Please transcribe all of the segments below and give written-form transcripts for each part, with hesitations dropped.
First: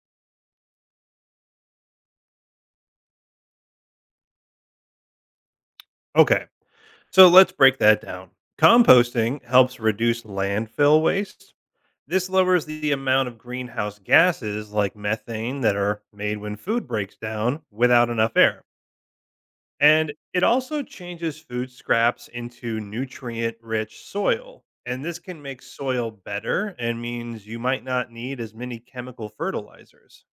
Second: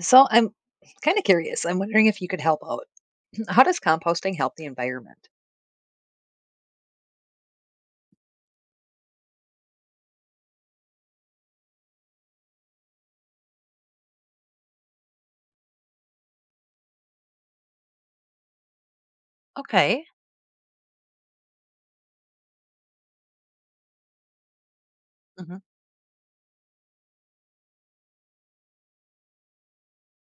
So I'm kind of curious. I'm wondering if you could help out. How does composting help the environment? Okay, so let's break that down. Composting helps reduce landfill waste. This lowers the amount of greenhouse gases like methane that are made when food breaks down without enough air. Okay. And it also changes food scraps into nutrient rich soil. And this can Hmm. make soil better and means you might not need as many chemical fertilizers.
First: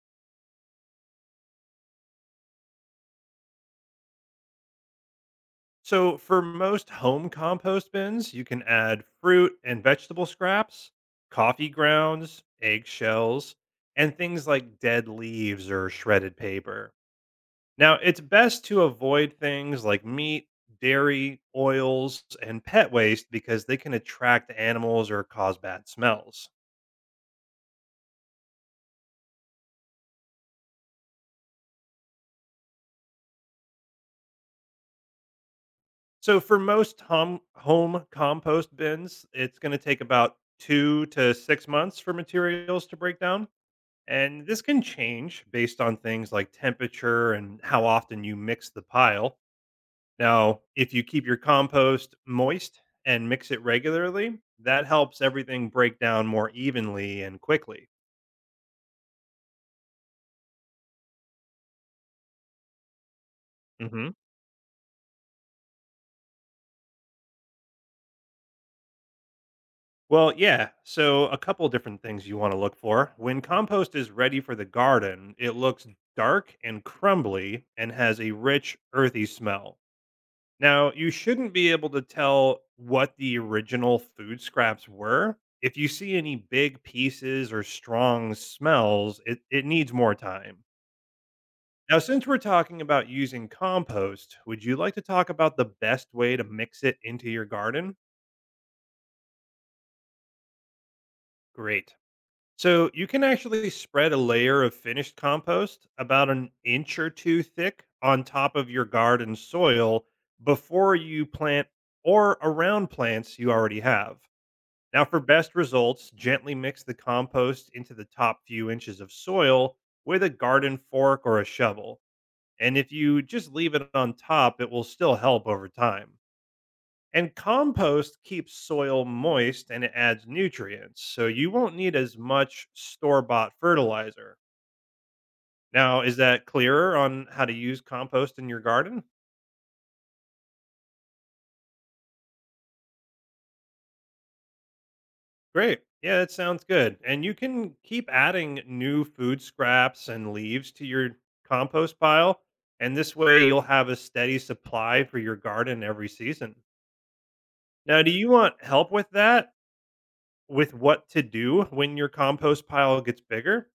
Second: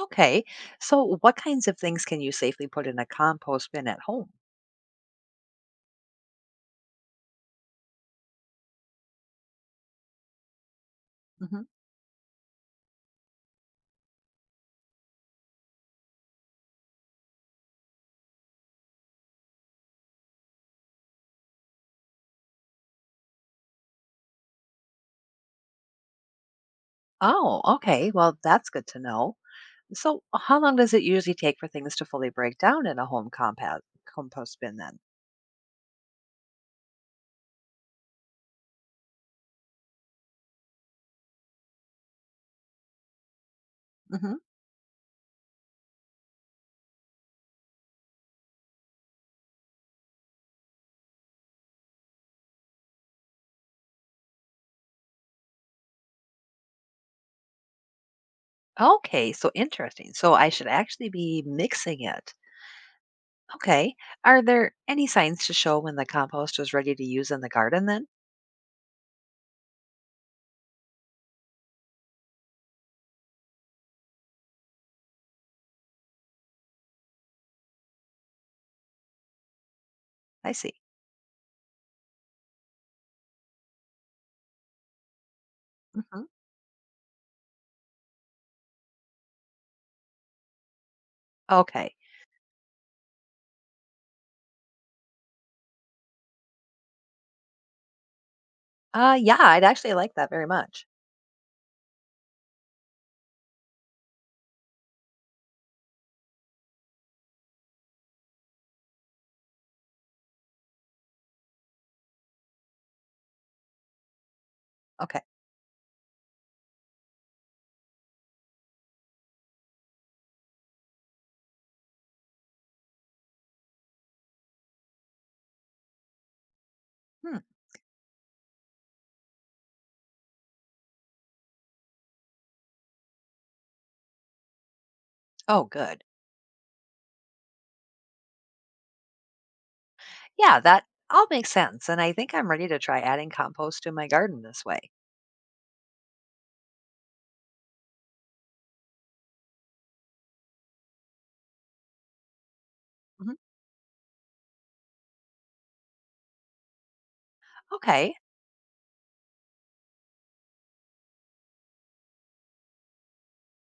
Okay. So what kinds of things can you safely put in a compost bin at home? So, for most home compost bins, you can add fruit and vegetable scraps, Hmm. coffee grounds, eggshells, and things like dead leaves or shredded paper. Now, it's best to avoid things like meat, dairy, oils, and pet waste because they can attract animals or cause bad smells. Oh, okay. Well, that's good to know. So, how long does it usually take for things to fully break down in a home compost bin then? So, for most home compost bins, it's going to take about 2 to 6 months for materials to break down. Hmm. And this can change based on things like temperature and how often you mix the pile. Now, if you keep your compost moist and mix it regularly, that helps everything break down more evenly and quickly. Okay, so interesting. So I should actually be mixing it. Okay. Hmm. Are there any signs to show when the compost is ready to use in the garden then? Well, yeah. So, a couple different things you want to look for. When compost is ready for the garden, it looks dark and crumbly and has a rich, earthy smell. I see. Now, you shouldn't be able to tell what the original food scraps were. If you see Hmm. any big pieces or strong smells, it needs more time. Okay. Now, since we're talking about using compost, would you like to talk about the best way to mix it into your garden? Yeah, I'd actually like that very much. Great. So, you can actually spread a layer of finished compost about an inch or two thick on top of your garden soil before you plant or around plants you already have. Now, Okay. for best results, gently mix the compost into the top few inches of soil with a garden fork or a shovel. And if you just leave it on top, it will still help over time. And Hmm. compost keeps soil moist and it adds nutrients, so you won't need as much store bought fertilizer. Oh, Now, good. is that clearer on how to use compost in your garden? Yeah, that all makes sense and I think I'm ready to try adding compost to my garden this way. Great. Yeah, that sounds good. And you can keep adding new food scraps and leaves to your compost pile. And this Mhm. way you'll have a steady supply for your garden every season. Now, do Okay. you want help with that? With what to do when your compost pile gets bigger?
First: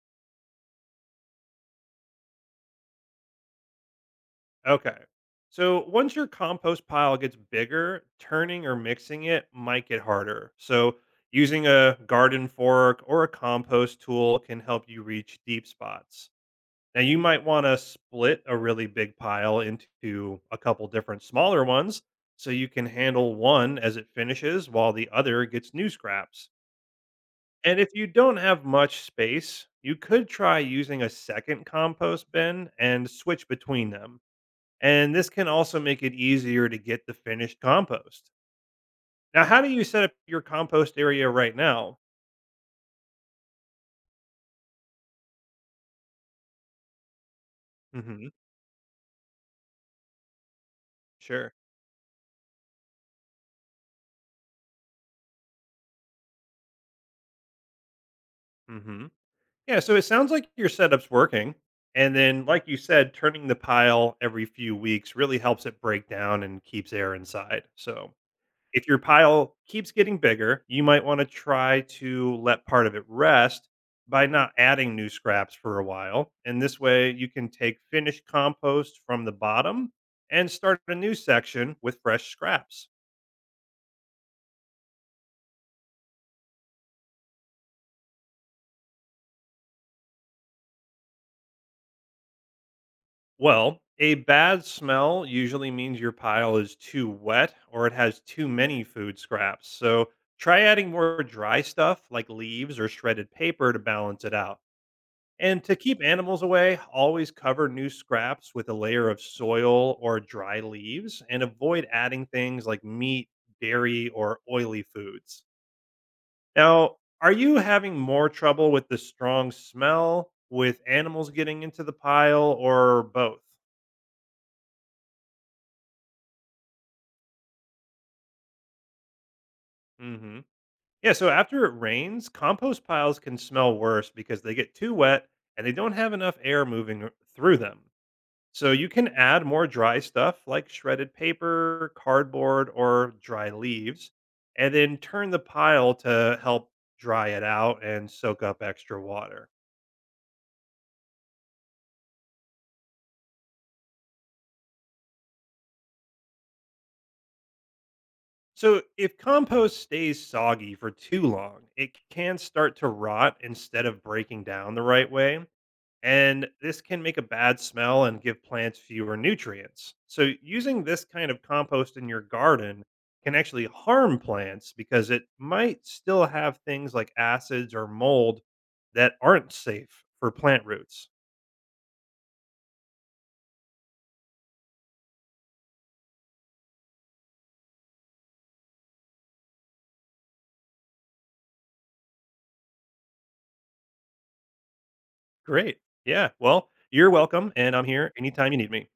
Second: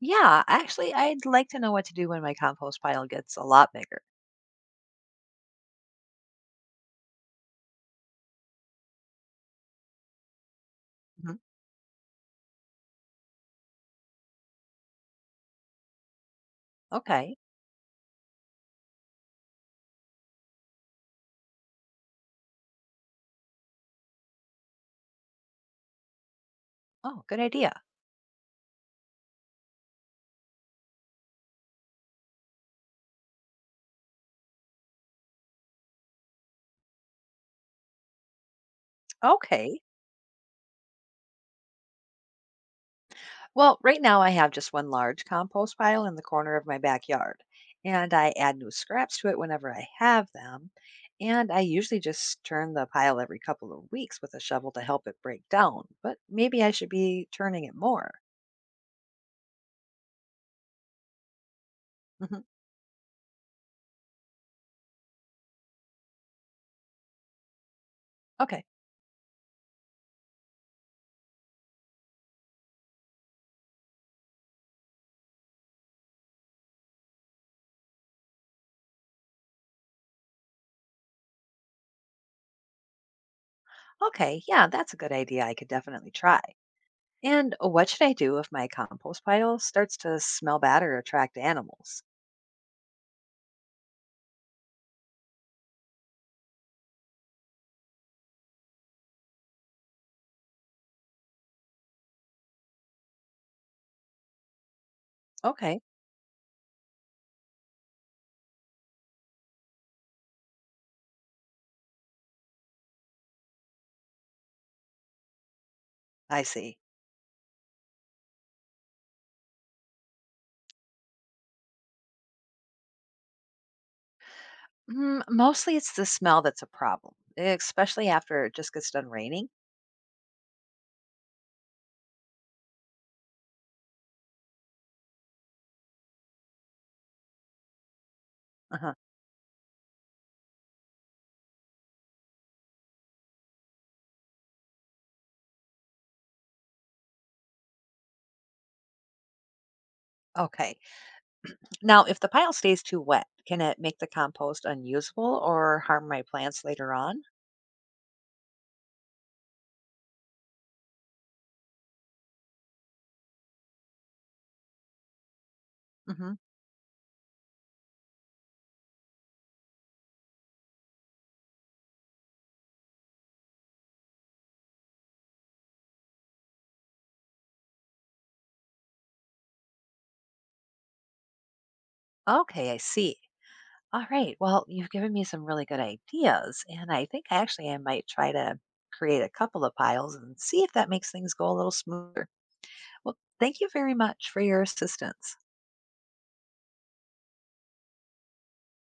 Yeah, actually, I'd like to know what to do when my compost pile gets a lot bigger. Okay. So, once your compost pile gets bigger, turning or mixing it might get harder. So, Hmm. using a garden fork or a compost tool can help you reach deep spots. Now you Okay. might want to split a really big pile into a couple different smaller ones so you can handle one as it finishes while the other gets new scraps. Oh, good idea. And if you don't have much space, you could try using a second compost bin and switch between them. And this can also make it easier to get the finished compost. Now, how do Okay. you set up your compost area right now? Well, right now I have just one large compost pile in the corner of my backyard, and Hmm. I add new scraps to it whenever I have them. And Sure. I usually just turn the pile every couple of weeks with a shovel to help it break down, but maybe I should be turning it more. Hmm. Yeah, so it sounds like your setup's working. And Hmm. then, like you said, turning the pile every few weeks really helps it break down and keeps air inside. So, Okay. if your pile keeps getting bigger, you might want to try to let part of it rest by not adding new scraps for a while. And this way, you can take finished compost from the bottom and start a new section with fresh scraps. Okay. Yeah, that's a good idea. I could definitely try. And what should I do if my compost pile starts to smell bad or attract animals? Well, a bad smell usually means your pile is too wet or it has too many food scraps. So try adding more dry stuff like leaves or shredded paper to balance it out. And to Okay. keep animals away, always cover new scraps with a layer of soil or dry leaves and avoid adding things like meat, dairy, or oily foods. I see. Now, are you having more trouble with the strong smell, with animals getting into the pile, or both? Mostly it's the smell that's a problem, especially after it just gets done raining. Mm hmm. Yeah, so after it rains, compost piles can smell worse because they get too wet and they don't have enough air moving through them. So you Uh-huh. can add more dry stuff like shredded paper, cardboard, or dry leaves, and then turn the pile to help dry it out and soak up extra water. Okay. Now, if the pile stays too wet, can it make the compost unusable or harm my plants later on? So if compost stays soggy for too long, it can start to rot instead of breaking down the right way. Hmm. And this can make a bad smell and give plants fewer nutrients. So, using this kind of compost in your garden can actually harm plants because it might still have things like acids or mold that aren't safe for plant roots. Okay, I see. All right. Well, you've given me some really good ideas, and I think actually I might try to create a couple of piles and see if that makes things go a little smoother. Well, thank you very much for your assistance. Great. Yeah, well, you're welcome, and I'm here anytime you need me.